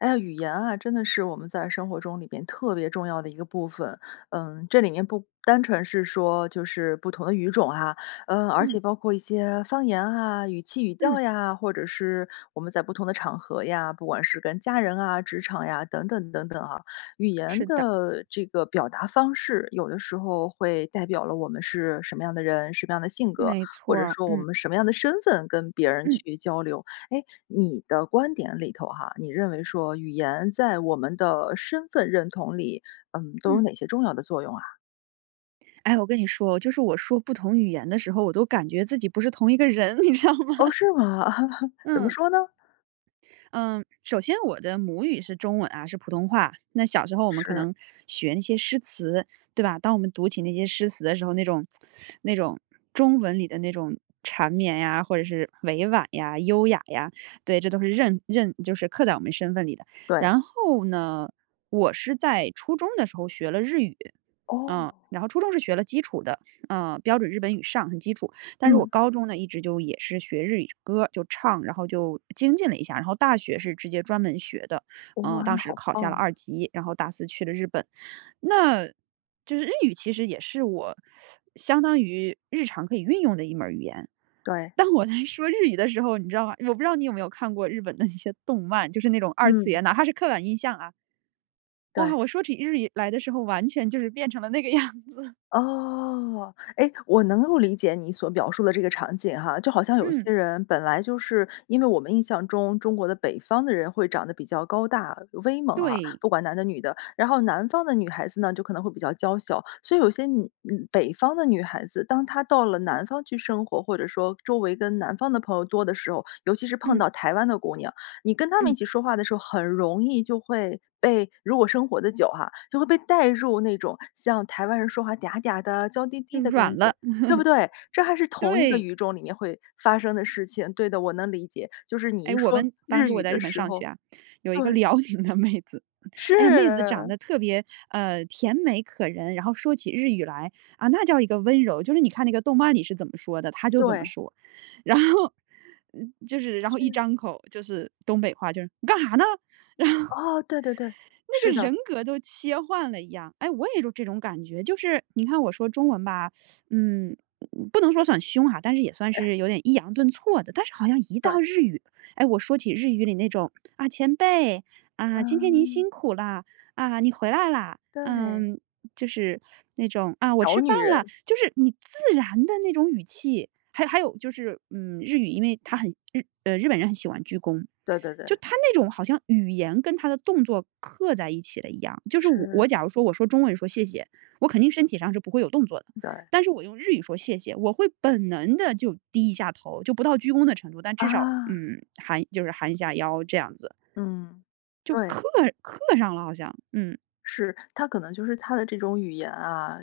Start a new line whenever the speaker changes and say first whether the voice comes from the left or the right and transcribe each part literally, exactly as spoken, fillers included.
left: 哎呀，语言啊，真的是我们在生活中里边特别重要的一个部分。嗯，这里面不单纯是说就是不同的语种啊，嗯，而
right: 嗯。
left: 且包括一些方言啊，语气语
right: 嗯。
left: 调呀，或者是我们在不同的场合呀，不管是跟家人啊，职场呀等等等等啊。语言
right: 是的。
left: 的这个表达方式，有的时候会代表了我们是什么样的人，什么样的性格，
right: 没
left: 或
right: 错
left: 者
right: 儿，
left: 说我
right: 嗯。
left: 们什么样的身份跟别人
right: 嗯。
left: 去交流。诶，你的观点里头哈，你认为说语言在我们的身份认同里，嗯，都有
right: 嗯。
left: 哪些重要的作用啊？
right: 哎，我跟你说，就是我说不同语言的时候，我都感觉自己不是同一个人，你知道吗？
left: 哦，是吗？怎么
right: 嗯。
left: 说呢？
right: 嗯，首先我的母语是中文啊，是普通话。那小时候我们可
left: 是。
right: 能学那些诗词，对吧。当我们读起那些诗词的时候，那种那种中文里的那种缠绵呀、或者是委婉呀、优雅呀，对，这都是认认就是刻在我们身份里的。
left: 对。
right: 然后呢，我是在初中的时候学了日语。嗯，
left: 哦。
right: 然后初中是学了基础的，嗯，标准日本语上，很基础。但是我
left: 嗯。
right: 高中呢，一直就也是学日语歌儿，就唱，然后就精进了一下。然后大学是直接专门学的，
left: 哦，
right: 呃，
left: 哇！
right: 当
left: 那
right: 时
left: 好
right: 考下
left: 棒
right: 了
left: 啊。
right: 二级，然后大四去了日本。那就是日语，其实也是我相当于日常可以运用的一门语言。
left: 对。
right: 当我在说日语的时候，你知道吗？我不知道你有没有看过日本的那些动漫，就是那种二次
left: 嗯。
right: 元，哪怕是刻板印象啊
left: 对。
right: 哇！我说起日语来的时候，完全就是变成了那个样子。
left: 哦。诶，我能够理解你所描述的这个场景哈，就好像有
right: 嗯。
left: 些人本来就是因为我们印象中，中国的北方的人会长得比较高大威猛啊，
right: 对。
left: 不管男的女的。然后南方的女孩子呢，就可能会比较娇小，所以有些女女北方的女孩子，当她到了南方去生活，或者说周围跟南方的朋友多的时候。尤其是碰
right: 嗯。
left: 到台湾的姑娘，你跟她们一
right: 嗯。
left: 起说话的时候，很容易就会被如果生活得久哈，就会被带入那种像台湾人说话嗲嗲的娇滴滴
right: 嗯
left: 的感
right: 软了。
left: 觉，对不对？这还 是同一个
right: 对。
left: 语种里面会发生的事情，对的，我能理解，就是你
right: 诶，
left: 一
right: 我
left: 说
right: 们当
left: 日
right: 时我
left: 语
right: 在日
left: 的
right: 本
left: 时
right: 上学
left: 候
right: 啊。有一个
left: 对。
right: 辽宁的妹子，哎呀，妹子长
left: 是。
right: 得特别，呃，甜美可人，然后说起日语来，啊那叫一个温柔。就是你看那个动漫里是怎么说的，她就怎么
left: 对。
right: 说。然后嗯，就是然后一
left: 是。
right: 张口就是东北话，就是“你干哈呢？”
left: 哦，对对对，
right: 那
left: 是
right: 个人
left: 的。
right: 格都切换了一样。诶，我也有这种感觉。就是你看我说中文吧，嗯，不能说算凶哈，但是也算
left: 哎。
right: 是有点抑扬顿挫的。但是好像一
left: 对。
right: 到日语，诶，我说起日语里那种：“啊！前辈，啊，今天您
left: 嗯。
right: 辛苦了；啊，你回来啦！”呃，
left: 对。
right: 就是那种“啊！我
left: 小
right: 吃饭
left: 女
right: 了”，
left: 人。
right: 就是你自然的那种语气。还有还有就是，嗯，日语因为它很日呃，日本人很喜欢鞠躬，
left: 对对对。
right: 就他那种好像语言跟他的动作刻在一起了一样。就是我
left: 是。
right: 我假如说我说中文说谢谢，我肯定身体上是不会有动作的，
left: 对。
right: 但是我用日语说谢谢，我会本能地就低一下头，就不到鞠躬的程度，但至少，
left: 啊。
right: 嗯，含就是含一下腰这样子。
left: 嗯。
right: 就
left: 对。
right: 刻刻上了好像。嗯。
left: 是，它可能就是它的这种语言啊，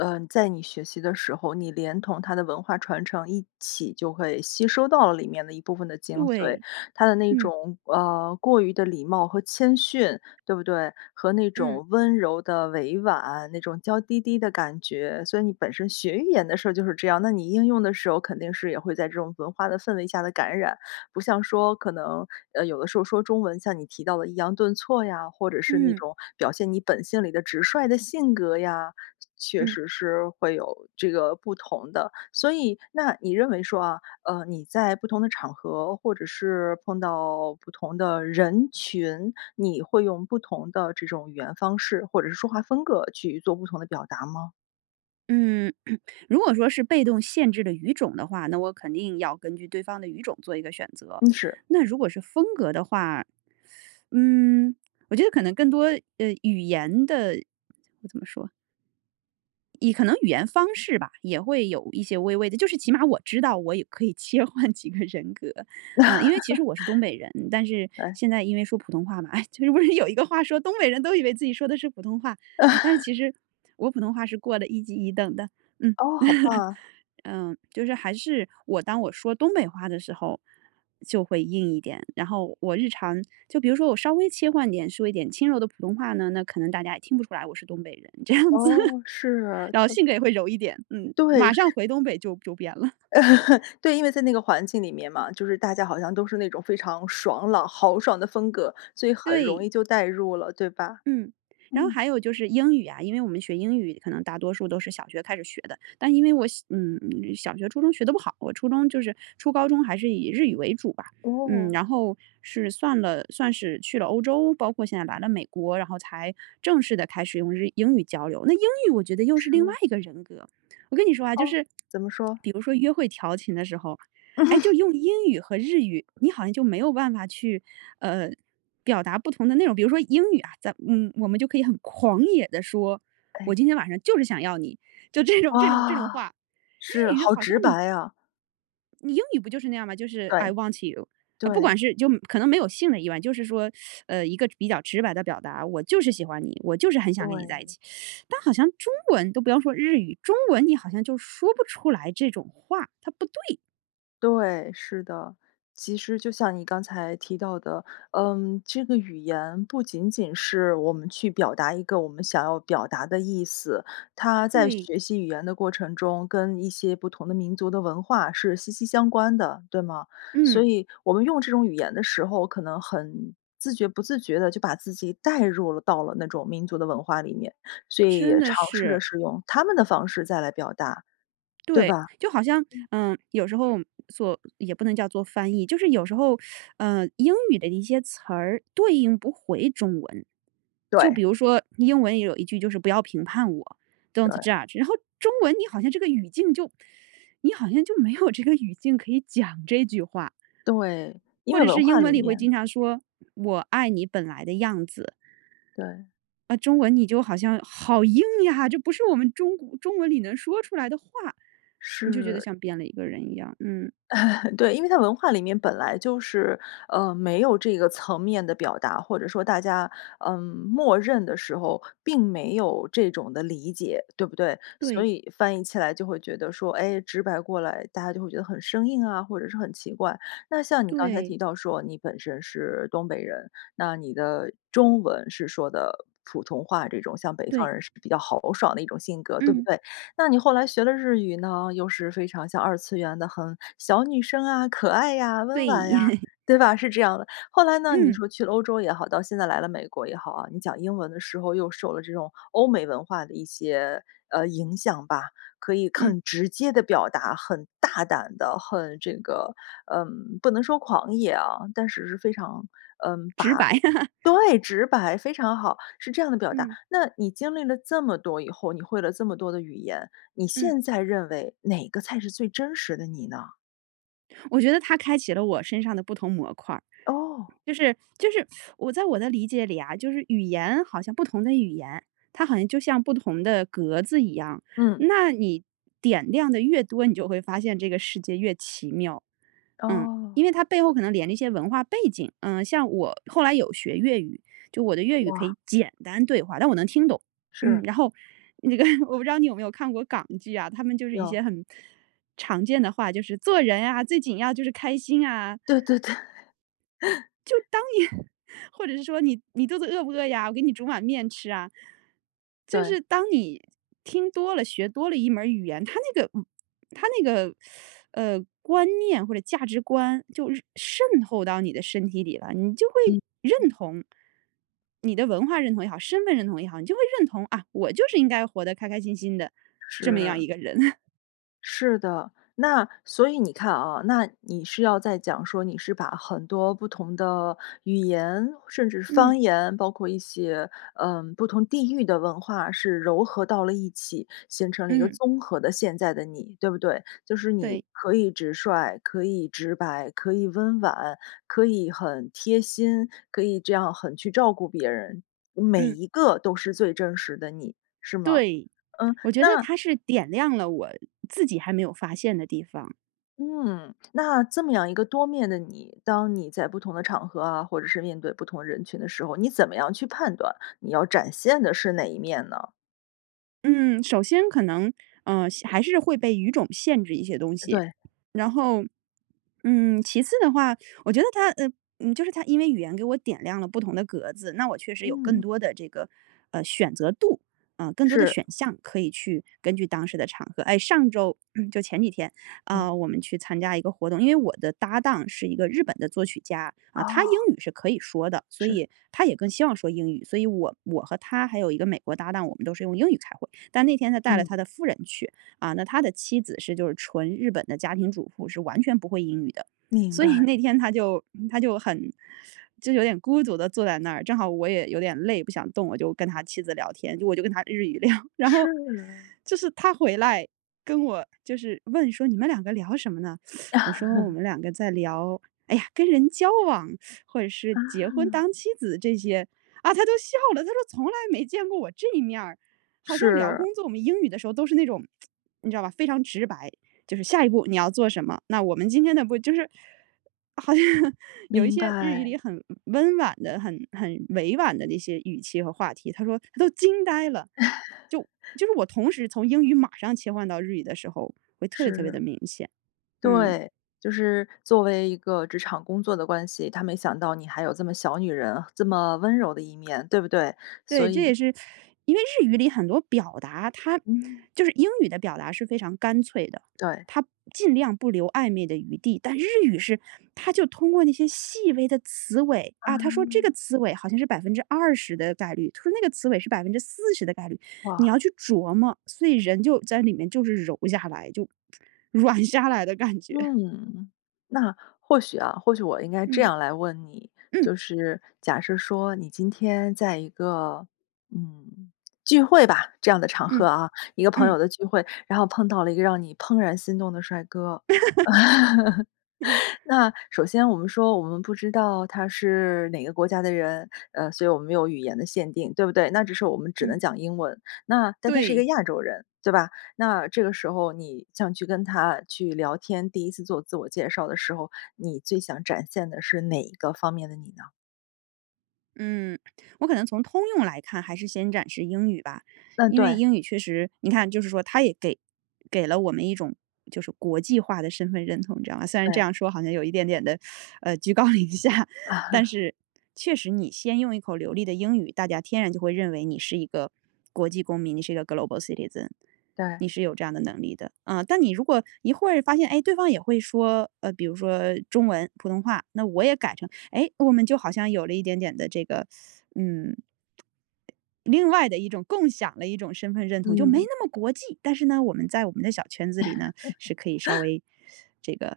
left: 呃，在你学习的时候，你连同它的文化传承一起就会吸收到里面的一部分的精髓。
right: 对，
left: 它的那
right: 嗯。
left: 种，呃，过于的礼貌和谦逊，对不对？和那
right: 嗯。
left: 种温柔的委婉，那种娇滴滴的感觉，所以你本身学语言的时候就是这样，那你应用的时候肯定是也会在这种文化的氛围下的感染。不像说可能，呃，有的时候说中文像你提到的抑扬顿挫呀，或者是那
right: 嗯。
left: 种表现你本性里的直率的性格呀，确
right: 嗯。
left: 实是会有这个不同的。所以，那你认为说啊，呃，你在不同的场合或者是碰到不同的人群，你会用不同的这种语言方式或者是说话风格去做不同的表达吗？
right: 嗯，如果说是被动限制的语种的话，那我肯定要根据对方的语种做一个选择。
left: 嗯是。
right: 那如果是风格的话，嗯，我觉得可能更多，呃，语言的怎么说以可能语言方式吧，也会有一些微微的就是起码我知道我也可以切换几个人格，呃，因为其实我是东北人，但 是，
left: 哎。
right: 现在因为说普通话嘛。哎，其实不是有一个话说东北人都以为自己说的是普通话，啊，但是其实我普通话是过了一级一等的，嗯。
left: 哦，好棒啊。
right: 嗯，就是还是我当我说东北话的时候就会硬一点，然后我日常就比如说我稍微切换点说一点轻柔的普通话呢，那可能大家也听不出来我是东北人这样子。
left: 哦，是，
right: 然后
left: 它
right: 性格也会柔一点，嗯，
left: 对，
right: 马上
left: 是
right: 回东北就就变了。
left: 对，因为在那个环境里面嘛，就是大家好像都是那种非常爽朗豪爽的风格，所以很容
right: 对。
left: 易就代入了，对吧？
right: 嗯，然后
left: 嗯。
right: 还有就是英语啊，因为我们学英语可能大多数都是小学开始学的。但因为我小嗯，小学初中学得不好，我初中就是初高中还是以日语为主吧。嗯，
left: 哦。
right: 然后是算了算是去了欧洲包括现在来了美国，然后才正式地开始用日英语交流。那英语我觉得又是另外
left: 是。
right: 一个人格。我跟你说啊，就
left: 哦，
right: 是
left: 怎么说？
right: 比如说约会调情的时候，哎，就 用英语和日语，你好像就没有办法去，呃，表达不同的那种比如说英语啊，咱嗯，我们就可以很狂野地说，我
left: 哎。
right: 今天晚上就是想要你，就这种这种这种
left: 哇，
right: 话，
left: 是，
right: 日语
left: 好
right: 好像
left: 直
right: 你
left: 白呀。
right: 你英语不就是那样吗？就是 i
left: 对。
right: want you。啊不
left: 对。
right: 管是就可能没有性的亿万，就是说 呃，一个比较直白的表达，我就是喜欢你，我就是很想跟你在一
left: 对。
right: 起。但好像中文-都不要说日语-中文你好像就说不出来这种话，它不对。
left: 对，是的。其实就像你刚才提到的，嗯，这个语言不仅仅是我们去表达一个我们想要表达的意思。它在
right: 对。
left: 学习语言的过程中，跟一些不同的民族的文化是息息相关的，对吗？所以我们用这种语言的时候，可能很自觉不自觉地就把自己带入了到了那种民族的文化里面，所以
right: 真
left: 也
right: 的
left: 尝试
right: 是。
left: 着是用他们的方式再来表达，对
right: 对，
left: 吧？
right: 就好像
left: 嗯。
right: 嗯，有时候，做也不能叫做翻译。就是有时候，呃，英语的一些词儿对应不回中文。就比
left: 对。
right: 如说英文里有一句就是不要评判我，“don't
left: 对。
right: judge"，然后中文你好像这个语境就你好像就没有这个语境可以讲这句话。
left: 对，因
right: 或
left: 为
right: 者
left: 文
right: 是
left: 化
right: 英文
left: 里
right: 里会
left: 面
right: 经常说：“我爱你本来的样子。”
left: 对。
right: 啊，中文你就好像好硬呀，这不是我们中国中文里能说出来的话。你就觉得
left: 是。
right: 像变了一个人一样。嗯。
left: 对，因为它文化里面本来就是，呃，没有这个层面的表达，或者说大家，嗯，默认的时候并没有这种的理解，对不对？所
right: 对。
left: 以翻译起来就会觉得说，哎，直白过来，大家就会觉得很生硬啊，或者是很奇怪。那像你刚才
right: 对。
left: 提到说你本身是东北人，那你的中文是说的普通话这种，像北方
right: 对。
left: 人是比较豪爽的一种性格，对不
right: 嗯。
left: 对？那你后来学了日语呢，又是非常像二次元的，很小女生啊、可爱呀、温婉呀，
right: 对。
left: 对吧？是这样的。后来呢，你说去了欧洲也好，到现在来了美国也好啊，你讲英文的时候又受了这种，欧美文化的一些，呃，影响吧。可以
right: 嗯。
left: 很直接地表达，很大胆的，很这个嗯，不能说狂野啊，但是是非常，嗯，
right: 直
left: 把
right: 白。
left: 对，直白，非常好。是这样的表达。
right: 嗯。
left: 那你经历了这么多以后，你会了这么多的语言，你
right: 嗯。
left: 现在认为哪个才是最真实的你呢？
right: 我觉得它开启了我身上的不同模块儿。
left: 哦。
right: 就是就是 我在我的理解里啊，就是语言好像不同的语言，它好像就像不同的格子一样。
left: 嗯。
right: 那你点亮得越多，你就会发现这个世界越奇妙。嗯，
left: 哦。
right: 因为它背后可能连着一些文化背景。呃，像我后来有学粤语，就我的粤语可
left: 哇。
right: 以简单对话，但我能听懂。嗯，
left: 是。
right: 然后，那个我不知道你有没有看过港剧啊，他们就是一
left: 有。
right: 些很，常见的话：“就是做人啊，最紧要就是开心啊。”
left: 对对对。
right: 就 当年或者是说：“你你肚子饿不饿呀？我给你煮碗面吃啊。”就
left: 对。
right: 是当你听多了，学多了一门儿语言，它那个嗯，它那个 呃，观念或者价值观，就渗透到你的身体里了，你就
left: 嗯。
right: 会认同你的文化认同也好、身份认同也好，你就会认同啊，我就是应该活得开开心心的这么样
left: 是。
right: 一个人。
left: 是的。那，所以你看啊，那你是要在讲说，你是把很多不同的语言，甚至方言，包括一些，呃，不同地域的文化是糅合到了一起，形成了一个
right: 嗯。
left: 综合的现在的你，对不对？就是
right: 对。
left: 你可以直率，可以直白、可以温婉、可以很贴心、可以这样很去照顾别人，每
right: 嗯。
left: 一个都是最真实的你，是吗？
right: 对，
left: 嗯，
right: 我觉得
left: 那
right: 它是点亮了我自己还没有发现的地方。
left: 嗯，那这么样一个多面的你，当你在不同的场合啊，或者是面对不同人群的时候，你怎么样去判断你要展现的是哪一面呢？
right: 嗯，首先可能，呃，还是会被语种限制一些东西。
left: 对。
right: 然后，嗯，其次的话，我觉得它，呃，嗯，就是它因为语言给我点亮了不同的格子，那我确实有更
left: 嗯。
right: 多的这个，呃，选择度，呃，更多的
left: 是。
right: 选项可以去根据当时的场合。哎，上周嗯，就前几天，
left: 嗯。
right: 呃，我们去参加一个活动，因为我的搭档是一个日本的作曲家啊，他英
left: 哦。
right: 语是可以说的，所
left: 是。
right: 以他也更希望说英语。所以我我和他还有一个美国搭档，我们都是用英语开会，但那天他带了他
left: 嗯。
right: 的夫人去，啊那他的妻子是就是纯日本的家庭主妇，是完全不会英语的，
left: 明
right: 所以
left: 白。
right: 那天她就她就很就有点孤独地坐在那儿，正好我也有点累，不想动，我就跟他妻子聊天，我就跟她日语聊，然后
left: 是。
right: 就是他回来跟我就是问说：“你们两个聊什么呢？” 我说：“我 们两个在聊哎呀，跟人交往，或者是
left: 啊。
right: 结婚当妻子这些啊。”啊他都笑了，他说从来没见过我这一面儿。好像聊
left: 是。
right: 工作，我们英语的时候都是那种 你知道吧，非常直白，就是下一步你要做什么，那我们今天呢不就是好像有一
left: 明
right: 些日语
left: 白。
right: 里很温婉的，很很委婉的那些语气和话题，他说：“啊都惊呆了。”就 就是我同时从英语马上切换到日语的时候，会特别特别
left: 是。
right: 的明显。嗯。
left: 对，就是作为一个职场工作的关系，他没想到你还有这么小女人，这么温柔的一面，对不对？
right: 对，
left: 所
right: 这
left: 以
right: 也是因为日语里很多表达它
left: 嗯。
right: 就是英语的表达是非常干脆的，
left: 对。
right: 它尽量不留暧昧的余地，但日语是它就通过那些细微的词尾啊，它说这
left: 嗯。
right: 个词尾好像是百分之二十的概率，它说那个词尾是百分之四十的概率，你
left: 哇。
right: 要去琢磨，所以人就在里面就是柔下来，就 软下来的感觉。
left: 嗯，那或许啊，或许我应该这
right: 嗯。
left: 样来问你，
right: 嗯。
left: 就是假设说你今天在一个，嗯，聚会吧，这样的场合
right: 嗯。
left: 啊，一个朋
right: 嗯。
left: 友的聚会，然后碰到了一个让你怦然心动的帅哥。
right: 嗯。
left: 那首先我们说我们不知道他是哪个国家的人，呃，所以我们没有语言的限定，对不对？那只是我们只能
right: 嗯。
left: 讲英文，那但他是一
right: 对。
left: 个亚洲人，对吧？那这个时候你想去跟他去聊天，第一次做自我介绍的时候，你最想展现的是哪一个方面的你呢？
right: 嗯，我可能从通用来看，还是先展示英语吧。
left: 嗯，
right: 因为
left: 对。
right: 英语确实你看就是说，它也给给了我们一种就是国际化的身份认同，你知道吗？虽然这
left: 对。
right: 样说好像有一点点地，呃，居高临下，但 是确实，你先用一口流利的英语，大家天然就会认为你是一个国际公民，你是一个 Global Citizen，
left: 对。
right: 你是有这样的能力的。嗯，但你如果一会儿发现，诶，对方也会说，呃，比如说中文，普通话，那我也改成，哎我们就好像有了一点点的这个，嗯另外的一种共享的一种身份认同，就没
left: 嗯。
right: 那么国际。但是呢，我们在我们的小圈子里呢，是可以稍 微这个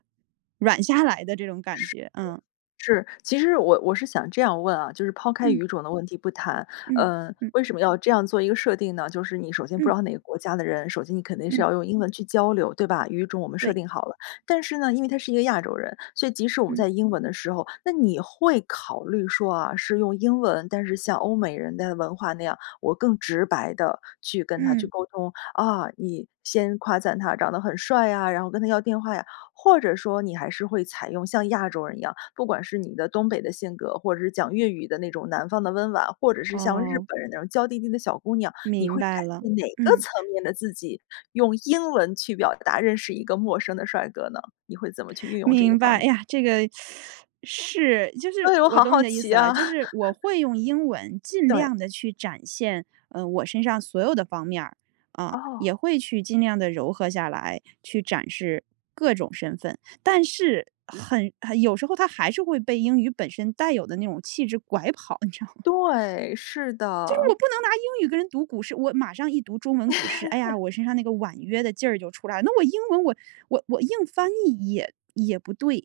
right: 软下来的这种感
left: 是
right: 觉。嗯。
left: 的。是，其实我我是想这样问啊就是抛开
right: 嗯。
left: 语种的问题不谈，
right: 嗯
left: 呃，
right: 嗯。
left: 为什么要这样做一个设定呢？就是你首先不
right: 嗯。
left: 知道哪个国家的人，首先你肯定是
right: 嗯。
left: 要用英文去交流，对吧？语种我们设
right: 对。
left: 定好了。但是呢，因为他是一个亚洲人。所以即使我们
right: 嗯。
left: 在英文的时候，那你会考虑说啊，是用英文但是像欧美人的文化那样，我更直白地去跟他去
right: 嗯。
left: 沟通？啊你先夸赞他长得很帅啊，然后跟他要电话呀？或者说你还是会采用像亚洲人一样不管是你的东北的性格，或者是讲粤语的那种南方的温婉，或者是像日
right: 哦。
left: 本人那样，娇滴滴的小姑娘。你
right: 明
left: 会展
right: 白了，
left: 现哪个
right: 嗯。
left: 层面的自己，用英文去表达，认识一个陌生的帅哥呢？你会怎么去运用这一
right: 明
left: 方
right: 白。
left: 面？
right: 哎呀，这个，是就是
left: 哎哟，我
right: 我
left: 好
right: 懂
left: 好
right: 你的意
left: 奇
right: 思了。
left: 啊。
right: 就是我会用英文 尽
left: 对。
right: 量地去展现，嗯，我身上所有的方面儿，嗯，
left: 哦。
right: 也会去尽量地揉合下来，去展示各种身份。但是很很有时候它还是会被英语本身带有的那种气质拐跑，你知道吗？
left: 对，是
right: 就是
left: 的。
right: 我不能拿英语跟人读古诗，我马上一读中文古诗，哎呀，我身上那个婉约的劲儿就出来了。那我英文我我我硬翻译也也不对。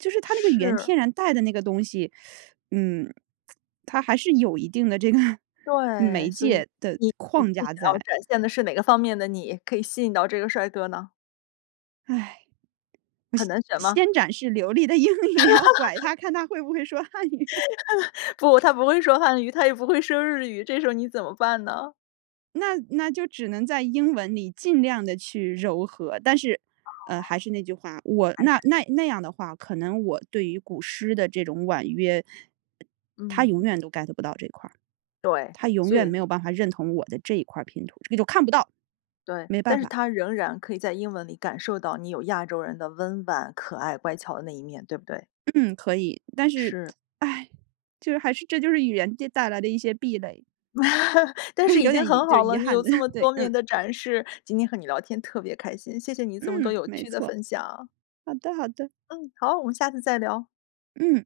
right: 就是它那个语言
left: 是。
right: 天然带的那个东西，嗯，它还是有一定的这个
left: 对，
right: 媒
left: 所以
right: 介的
left: 你你
right: 框
left: 最
right: 架
left: 想要
right: 在。
left: 展现的是哪个方面的你，可以吸引到这个帅哥呢？
right: 唉。
left: 很难
right: 我
left: 选吗？
right: 先展示流利的英语，然后拐 他，看他会不会说汉语。
left: 不，他不会说汉语，他也不会说日语，这时候你怎么办呢？
right: 那那就只能在英文里尽量地去揉合，但是，
left: 哦，
right: 呃，还是那句话，我
left: 还
right: 那
left: 是
right: 那那样的话，可能我对于古诗的这种婉约他永
left: 嗯。
right: 远都 Get 不到这块儿，
left: 对，
right: 他永
left: 所
right: 远
left: 以
right: 没有办法认同我的这一块儿拼图。这个就看不到，
left: 对。
right: 没办
left: 但是
right: 法。
left: 他仍然可以在英文里感受到，你有亚洲人的温婉、可爱、乖巧的那一面，对不对？
right: 嗯，可以。但是，
left: 是。
right: 唉就是还是这就是语言这带来的一些壁垒。
left: 但是 已
right: 有
left: 经
right: 点遗
left: 很
right: 就是
left: 好
right: 遗
left: 了，你
right: 憾
left: 有
right: 的，
left: 这 么
right: 对，
left: 多面
right: 嗯。
left: 的展示。今天和你聊天特别开心，谢谢你这么多
right: 嗯，
left: 有
right: 没
left: 趣的
right: 错。
left: 分享。
right: 好的好的。
left: 嗯，好。我们下次再聊。
right: 嗯。